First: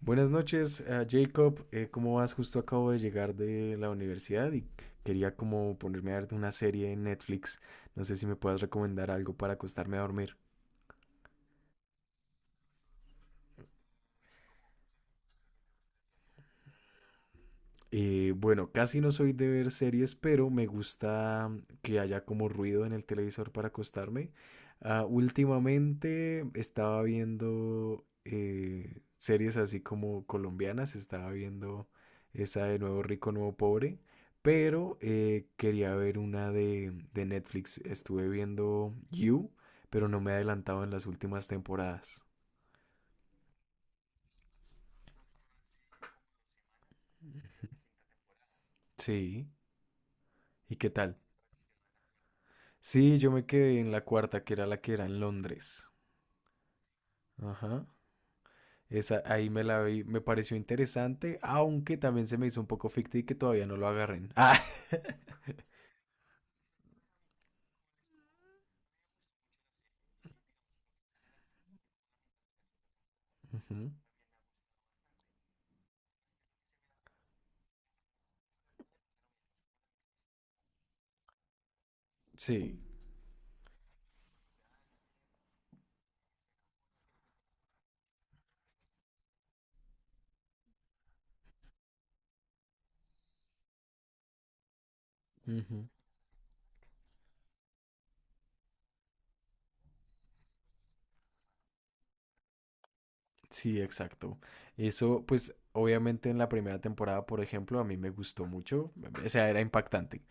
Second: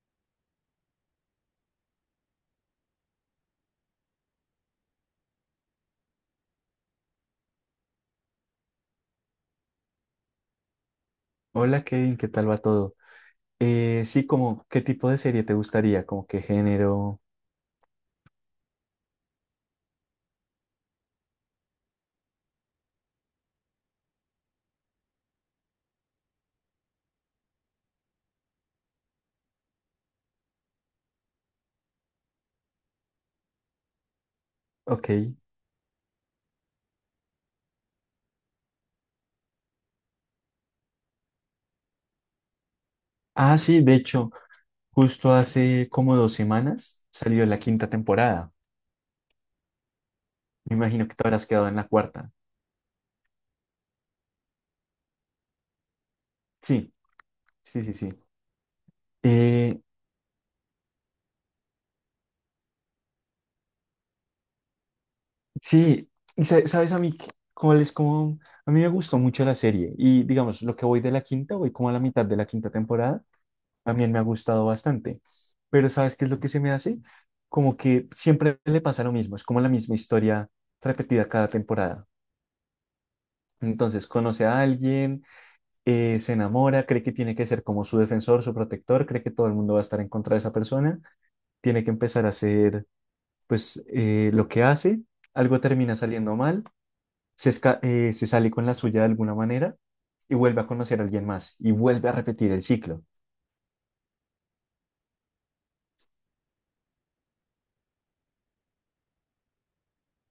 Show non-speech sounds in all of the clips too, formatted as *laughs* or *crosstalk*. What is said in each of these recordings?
Buenas noches, Jacob. ¿Cómo vas? Justo acabo de llegar de la universidad y quería como ponerme a ver una serie en Netflix. No sé si me puedas recomendar algo para acostarme a dormir. Hola Kevin, ¿qué tal va todo? Sí, como, ¿qué tipo de serie te gustaría? ¿Como qué género? Bueno, casi no soy de ver series, pero me gusta que haya como ruido en el televisor para acostarme. Ah, últimamente estaba viendo series así como colombianas, estaba viendo esa de Nuevo Rico, Nuevo Pobre, pero Ok. Quería ver una de Netflix. Estuve viendo You, pero no me he adelantado en las últimas temporadas. Ah, sí, de hecho, justo hace como dos semanas salió la quinta temporada. Sí, ¿y Me qué imagino que tal? te habrás quedado en la cuarta. Sí, yo me quedé en la cuarta, que era la que era en Londres. Sí, sí, Ajá. sí, sí. Esa, ahí me Eh, la vi, me pareció interesante, aunque también se me hizo un poco ficti que todavía no lo agarren. Ah. sí, y sabes a mí cuál es como, a mí me gustó mucho la serie y digamos, lo que voy de la quinta, voy como a la mitad de la quinta temporada *laughs* Ujú. también me ha gustado bastante. Pero ¿sabes qué es lo que se me hace? Como que siempre le pasa lo mismo, es como la misma historia repetida cada temporada. Sí. Entonces conoce a alguien, se enamora, cree que tiene que ser como su defensor, su protector, cree que todo el mundo va a estar en contra de esa persona, tiene que empezar a hacer pues lo que hace, algo Ujú. termina saliendo mal, se sale con la suya de alguna manera y vuelve a conocer a alguien más y vuelve a repetir el ciclo. Sí, exacto. Eso, pues, obviamente en la primera temporada, por ejemplo, a mí me gustó mucho, o sea, era impactante.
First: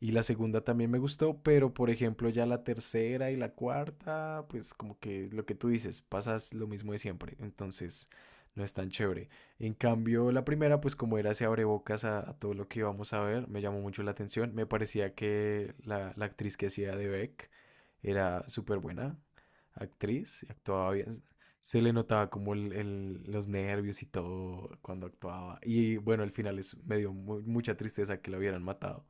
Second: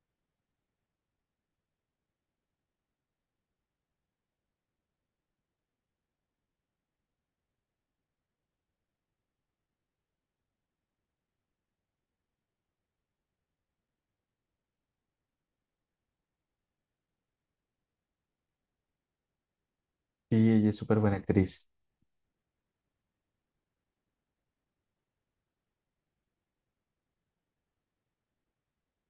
Y la segunda también me gustó, pero por ejemplo, ya la tercera y la cuarta, pues como que lo que tú dices, pasas lo mismo de siempre, entonces no es tan chévere. En cambio, la primera, pues como era, se abre bocas a todo lo que íbamos a ver, me llamó mucho la atención, me parecía que la actriz que hacía de Beck era súper buena actriz, Y ella es actuaba súper bien, buena actriz. se le notaba como los nervios y todo cuando actuaba. Y bueno, al final es, me dio mucha tristeza que lo hubieran matado.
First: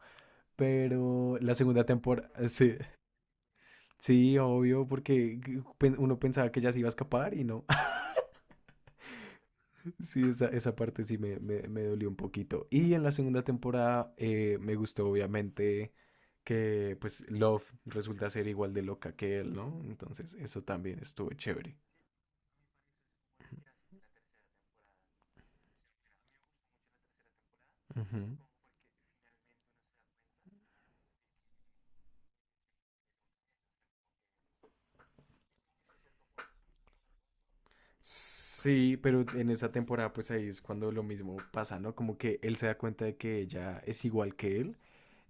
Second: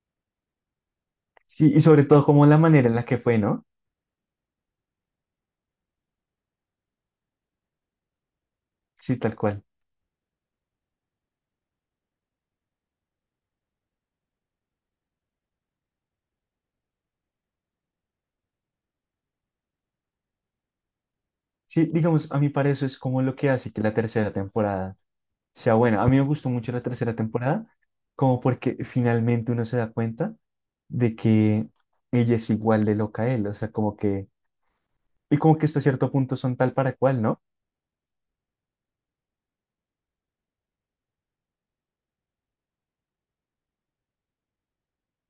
Pero la Sí, y segunda sobre todo temporada, como la sí, manera en la que fue, ¿no? sí, obvio, porque uno pensaba que ya se iba a escapar y no. *laughs* Sí, tal cual. Sí, esa parte sí me dolió un poquito. Y en la segunda temporada me gustó obviamente que pues Love resulta ser igual de loca que él, ¿no? Entonces eso también estuvo chévere. Sí, digamos, a mí para eso es como lo que hace que la tercera temporada sea buena. A mí me gustó mucho la tercera temporada, Ujú. como porque finalmente uno se da cuenta de que ella es igual de loca a él, o sea, como que, y como que hasta cierto punto son tal para cual, ¿no? Sí, pero en esa temporada pues ahí es cuando lo mismo pasa, ¿no? Como que él se da cuenta de que ella es igual que él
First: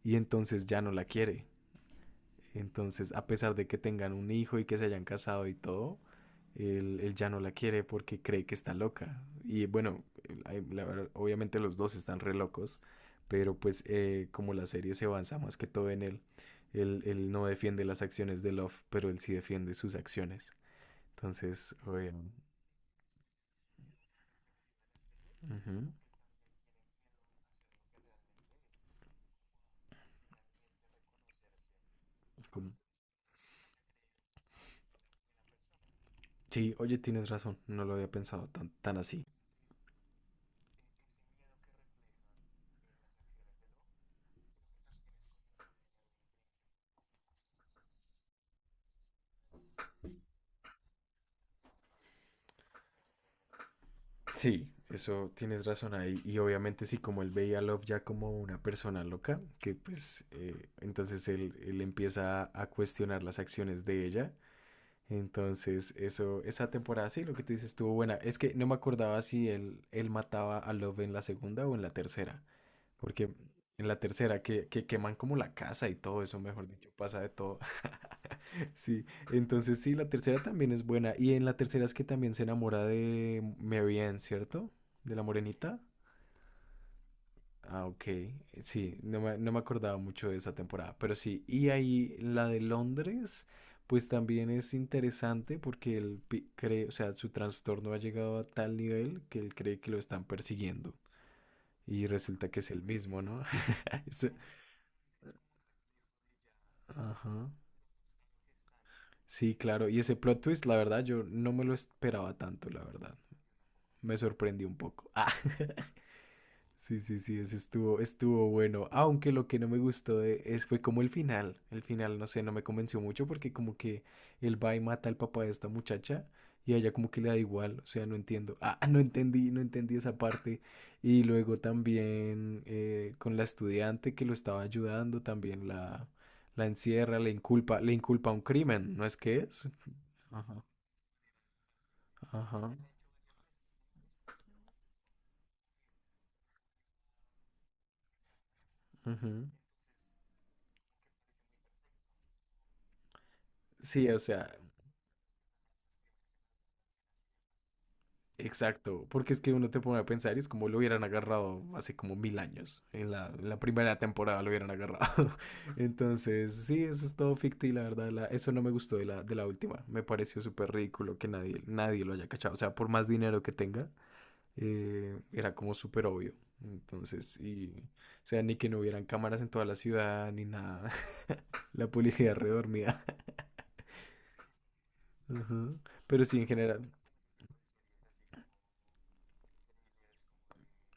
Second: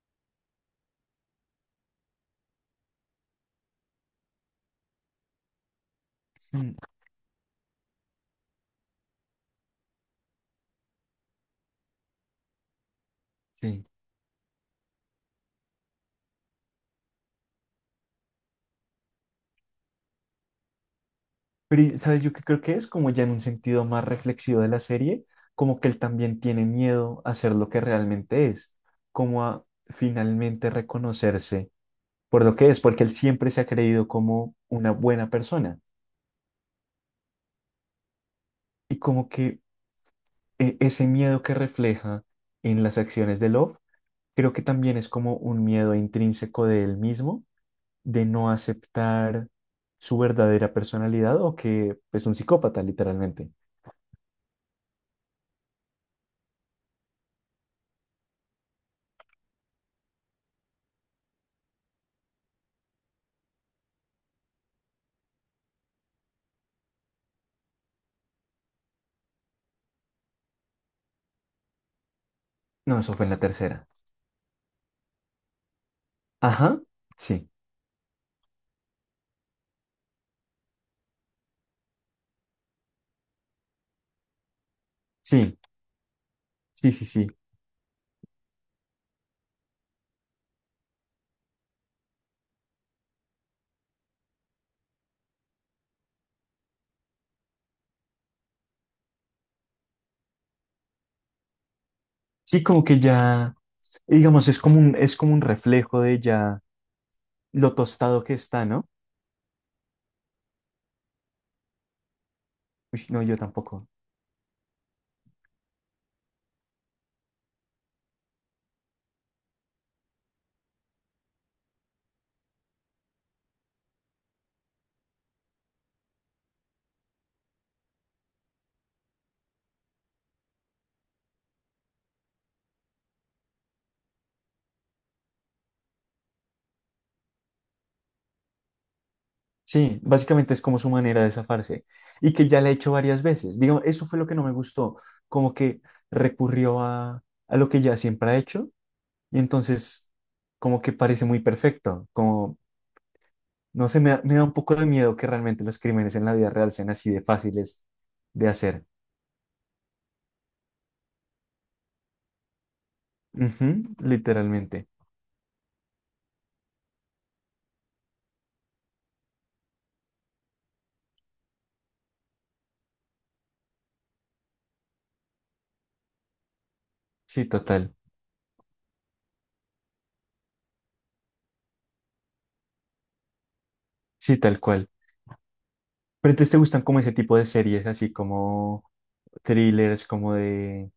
y entonces ya no la quiere. Entonces, a pesar de que tengan un hijo y que se hayan casado y todo, Mm, él ya no la quiere porque cree que está loca. Y bueno, la verdad, obviamente los dos están re locos, pero pues sí. Como la serie se avanza más que todo en él, él no defiende las acciones de Love, pero él sí defiende sus acciones. Entonces, Pero, ¿y oye, ¿sabes? Yo que creo que es como ya en un sentido más reflexivo de la serie, como ujú, que él también tiene miedo a ser lo que realmente es, como a finalmente reconocerse por lo que como- es, porque él siempre se ha creído como una buena persona. Sí, oye, tienes razón, no lo había pensado tan Y así. como que ese miedo que refleja en las acciones de Love, creo que también es como un miedo intrínseco de él mismo, de no aceptar su verdadera personalidad o que es un psicópata, literalmente. Sí, eso tienes razón ahí. Y obviamente sí, como él veía a Love ya como una persona loca, que pues entonces él empieza a cuestionar las acciones de ella. Entonces, eso, esa temporada sí, lo que tú dices estuvo buena. Es que no me acordaba si él mataba a Love en la segunda o en la tercera. No, eso fue Porque en la en tercera. la tercera, que queman como la casa y todo eso, mejor Ajá, dicho, pasa de sí, todo. Sí, entonces sí, la tercera también es buena. Y en la tercera es que también se enamora de Mary Ann, ¿cierto? De la sí, morenita. sí, sí, sí. Ah, ok. Sí, no me acordaba mucho de esa temporada, pero sí. Y ahí la de Londres, pues también es interesante porque él cree, o sea, su trastorno ha llegado a tal nivel que él cree que lo están persiguiendo. Y resulta que Sí, es el como que mismo, ¿no? ya, *laughs* Eso- digamos, es como un reflejo de ya Ajá. lo tostado que está, ¿no? Sí, claro. Y ese plot twist, la verdad, yo no me lo esperaba tanto, la Uy, verdad. no, yo tampoco. Me sorprendió un poco. *laughs* Ah. Sí, sí, sí, ese estuvo bueno. Aunque lo que no me gustó fue como el final. El final, no sé, no me convenció mucho porque como que él va y mata al papá de esta muchacha y a ella como que le da igual. O sea, no entiendo. Ah, *laughs* no entendí esa parte. Y luego también con la estudiante que lo estaba ayudando, también la encierra, le inculpa un crimen, ¿no es que es? Sí, básicamente es Ajá. como su manera de zafarse y que ya Ajá. la he hecho varias veces. Digo, eso fue lo que no me gustó, como que recurrió a lo que ya siempre ha hecho y Ujú. entonces como que parece muy perfecto, como, no sé, Sí, o me da sea, un poco de miedo que realmente los crímenes en la vida real sean así de fáciles de hacer. exacto, porque es que uno te pone a pensar y es como lo hubieran agarrado hace como mil años, en la Ujú, primera temporada lo hubieran literalmente. agarrado. *laughs* Entonces, sí, eso es todo ficti, la verdad, eso no me gustó de la última, me pareció súper ridículo que nadie, nadie lo haya cachado, o sea, por más dinero que tenga, era como súper obvio. Entonces, Sí, total. o sea, ni que no hubieran cámaras en toda la ciudad, ni nada, *laughs* la policía redormida. Sí, tal cual. *laughs* Ujú. Pero Pero sí, en entonces te gustan general. como ese tipo de series, así como thrillers, como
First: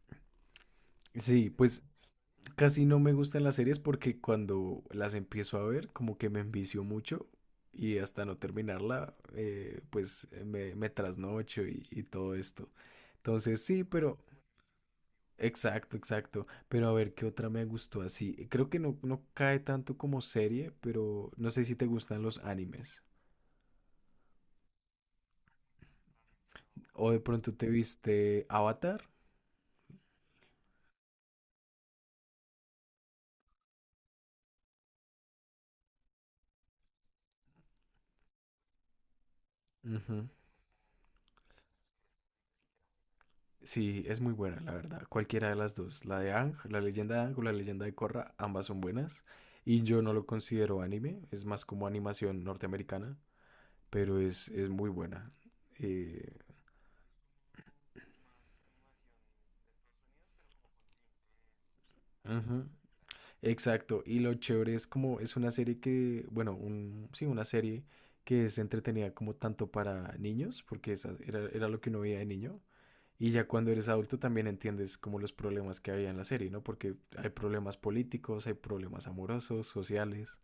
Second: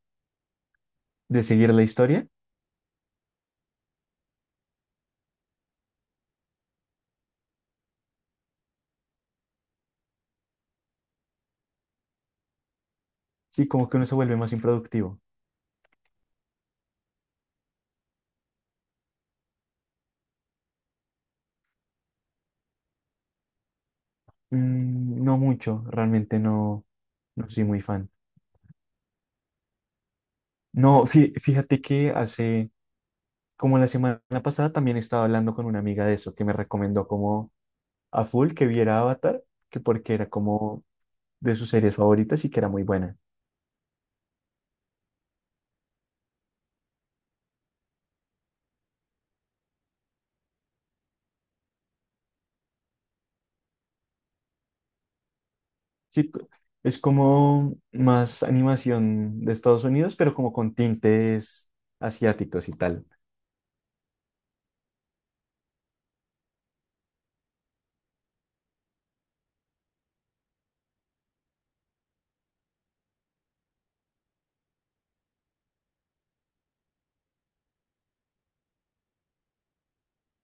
de Sí, seguir pues la historia, casi no me gustan las series porque cuando las empiezo a ver, como que me envicio mucho y hasta no terminarla, pues me trasnocho y todo esto. Entonces, sí, sí, como que uno se pero vuelve más improductivo. exacto, exacto. Pero a ver, ¿qué otra me gustó así? Creo que no, no cae tanto como serie, pero no sé si te gustan los animes. Mm, no mucho, realmente no, O de no pronto soy te muy fan. viste Avatar. No, fíjate que hace, como la semana pasada, también estaba hablando con una amiga de eso, que me recomendó como a full que viera Avatar, que porque Ujú. era como de sus series favoritas y que era muy buena. Sí, es muy buena, la verdad. Cualquiera de las dos, la de Ang, la leyenda de Ang o la leyenda de Korra, ambas son buenas. Y yo no lo considero anime, es más como animación norteamericana, pero es muy buena. Sí, Eh, es como más animación de Estados Unidos, pero como con tintes Ujú. asiáticos y tal. Exacto, y lo chévere es como es una serie que, bueno, sí, una serie que es entretenida como tanto para niños, porque esa era, era lo que uno veía de niño, y ya cuando eres adulto también entiendes como los problemas que había en la serie, ¿no? Porque hay problemas políticos, hay problemas amorosos, sociales,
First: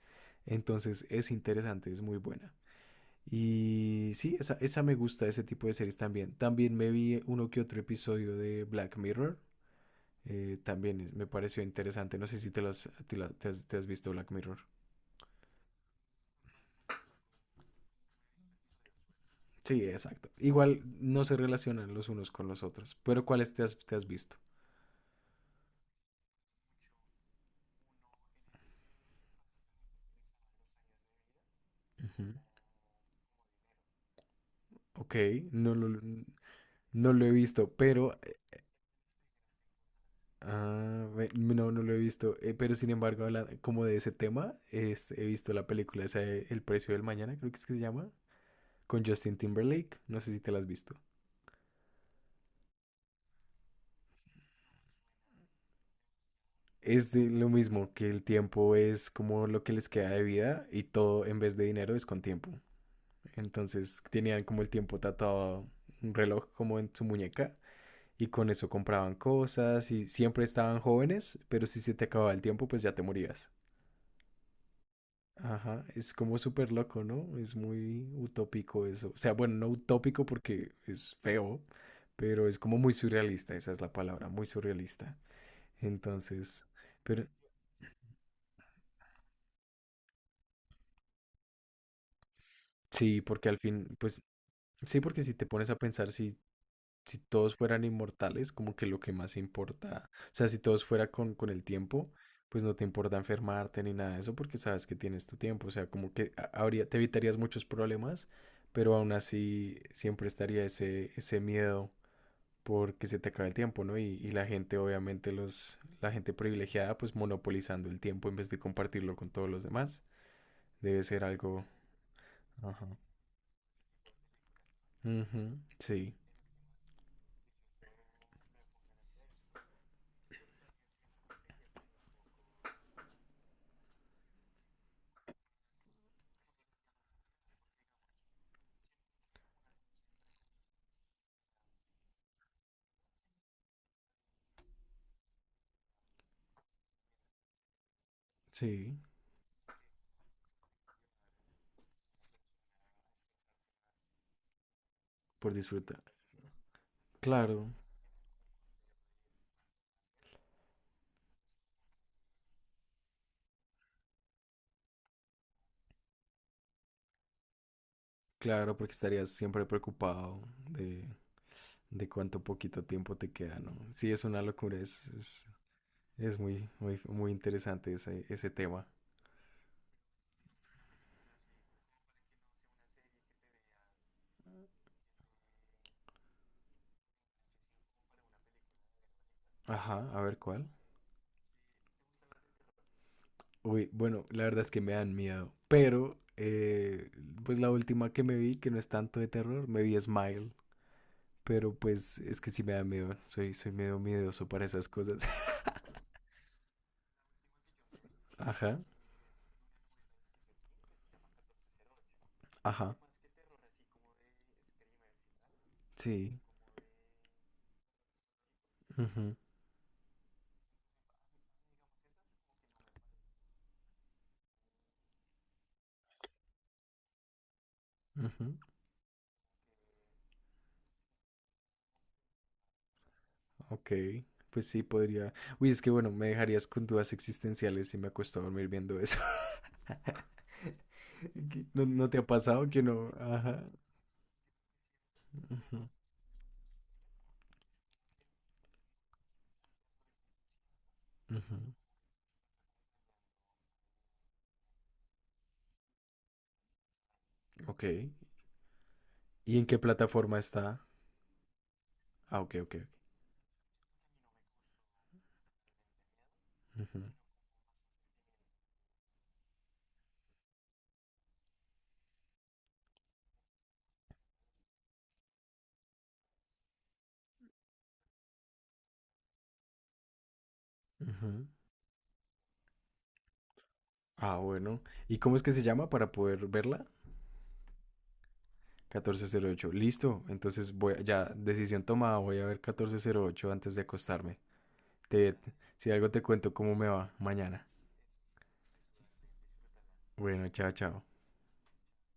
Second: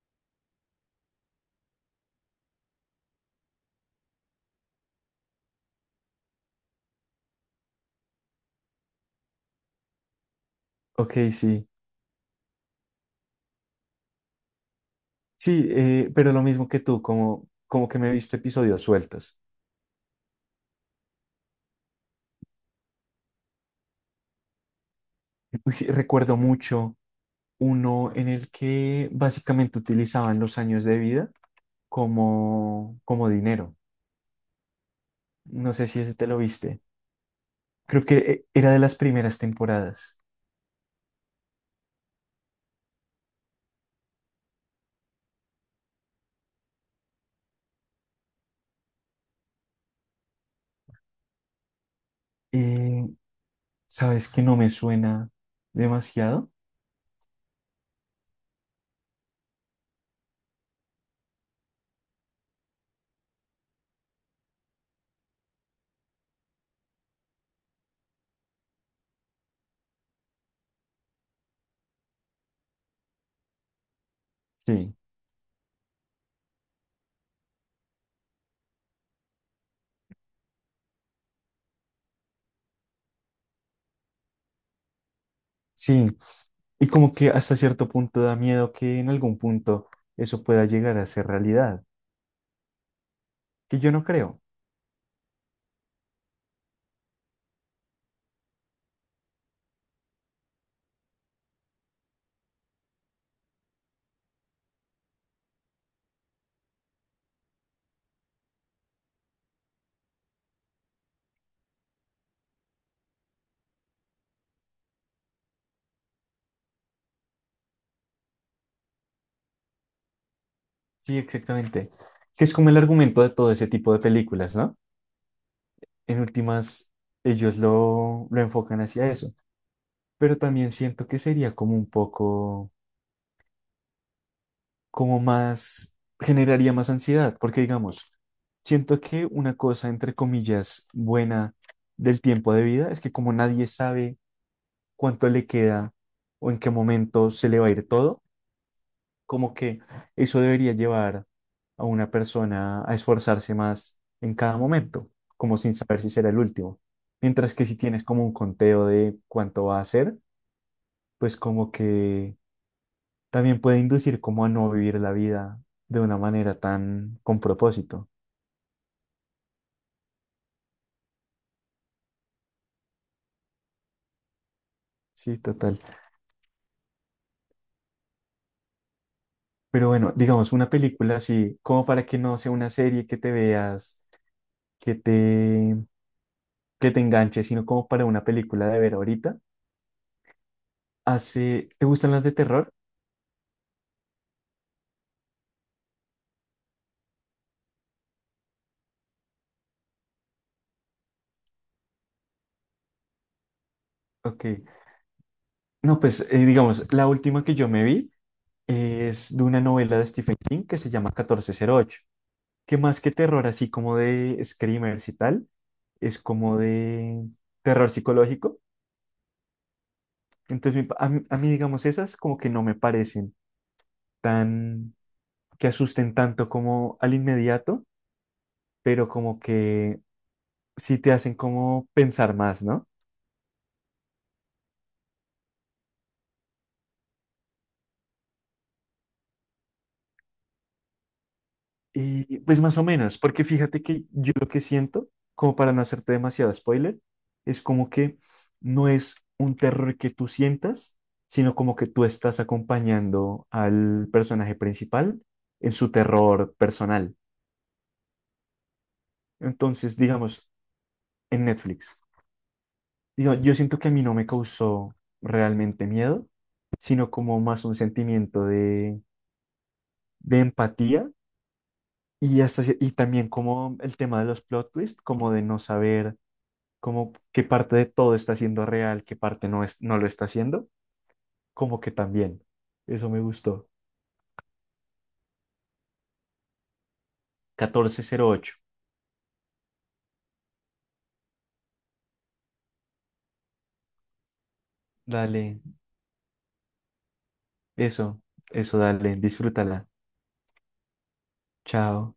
entonces es interesante, es muy buena. Y sí, esa me gusta, ese tipo de series también. También me vi uno que otro episodio de Black Mirror, también Ok, me pareció sí. interesante. No sé si te, lo has, te, lo- te has visto Black Mirror. Sí, pero lo mismo que tú, como, como que me he visto episodios sueltos. Sí, exacto. Igual no se relacionan los unos con los otros, pero ¿cuáles te has visto? Uy, recuerdo mucho uno en el que básicamente utilizaban los años de vida Ujú. como, como dinero. Ok, no No lo, sé si ese te lo viste. no lo he visto, Creo pero que era de las primeras temporadas. No, no lo he visto. Pero sin embargo, como de ese tema, he visto la película esa, de El precio del mañana, creo que es que se llama, con Justin Timberlake. No sé si te la has visto. Eh, ¿Sabes que no me suena demasiado? Es de lo mismo, que el tiempo es como lo que les queda de vida y todo en vez de dinero es con tiempo. Entonces tenían como el tiempo tatuado un reloj como en su muñeca y con eso compraban cosas y siempre estaban jóvenes, pero si se te acababa el tiempo pues ya te morías. Sí, Ajá, es como súper loco, ¿no? Es muy utópico eso. O sea, bueno, no utópico porque es feo, pero es como muy surrealista, esa es la palabra, muy surrealista. sí. Entonces, Y como pero que hasta cierto punto da miedo que en algún punto eso pueda llegar a ser realidad, sí, porque al que fin, yo no pues creo. sí, porque si te pones a pensar, si todos fueran inmortales, como que lo que más importa, o sea, si todos fuera con el tiempo, pues no te importa enfermarte ni nada de eso porque sabes que tienes tu tiempo, o sea, como que habría, te evitarías muchos problemas, pero aún así siempre estaría ese miedo porque se te acaba el tiempo, ¿no? Y la gente, obviamente, la gente privilegiada, pues monopolizando el tiempo en vez de compartirlo con todos los demás, debe Sí, ser algo... exactamente. Que es como el Ajá. argumento de todo ese tipo de películas, ¿no? Ujú, sí, En últimas, ellos lo enfocan hacia eso pero también siento que sería como un poco, como más, generaría más ansiedad, porque digamos, siento que una cosa, entre comillas, buena del tiempo de vida es que como nadie sabe cuánto le queda o en qué momento se le va a ir todo, sí, como que eso debería llevar a una persona a esforzarse más en cada momento, por como sin saber disfrutar. si será el último. Mientras que Claro. si tienes como un conteo de cuánto va a ser, pues como que también puede inducir como a no vivir la vida de una manera tan con propósito. Claro, porque estarías siempre preocupado de, de cuánto poquito tiempo te queda, ¿no? Sí, es una locura, es, Sí, es, total. es muy, muy, muy interesante ese tema. Pero bueno, digamos, una película así, como para que no sea una serie que te veas, que te, que te enganche, sino como para una película de ver ahorita. Ajá, a ver cuál. Hace, ¿te gustan las de terror? Uy, bueno, la verdad es que me dan miedo, pero pues la última que me vi, que no es tanto de terror, me vi Smile, pero pues es que sí me da miedo, soy medio Ok. miedoso para esas cosas. No, pues digamos, la última que yo me vi *laughs* Ajá, es de una novela de Stephen King que se llama 1408, que ajá, más que terror, así como de screamers y tal, es sí. como de terror psicológico. Ujú, Entonces, mi pa- a mí, digamos, esas como que no me parecen tan, que asusten tanto como al inmediato, ujú. pero como que sí te hacen como pensar más, ¿no? Ok, pues sí, podría. Uy, es que bueno, me dejarías con dudas existenciales si me acuesto a dormir viendo eso. *laughs* ¿Qué? ¿No, no te ha Y pues pasado más que o no? menos, porque Ajá. fíjate que yo lo que siento, como para Ujú, no hacerte demasiado spoiler, es como que no es un terror que tú sientas, sino ujú. como que tú estás acompañando al personaje principal en su terror personal. Ok. ¿Y en qué Entonces, plataforma digamos, está? en Netflix. Ah, ok, ok, ok. Digo, yo siento que a mí no me causó realmente miedo, Ujú, sino como más un sentimiento de empatía y, y también como el tema de los plot twists, como de no saber como qué parte de todo está siendo real, qué parte no, es, no lo está haciendo, ujú. como que también. Eso me gustó. Ah, bueno. ¿Y cómo es que se llama para poder verla? 1408. 1408. Listo. Entonces voy, ya, decisión tomada. Voy a ver 1408 antes de acostarme. Te, te- Dale, si algo te cuento cómo me va mañana. eso, eso, dale, disfrútala. Bueno, chao, chao. Chao.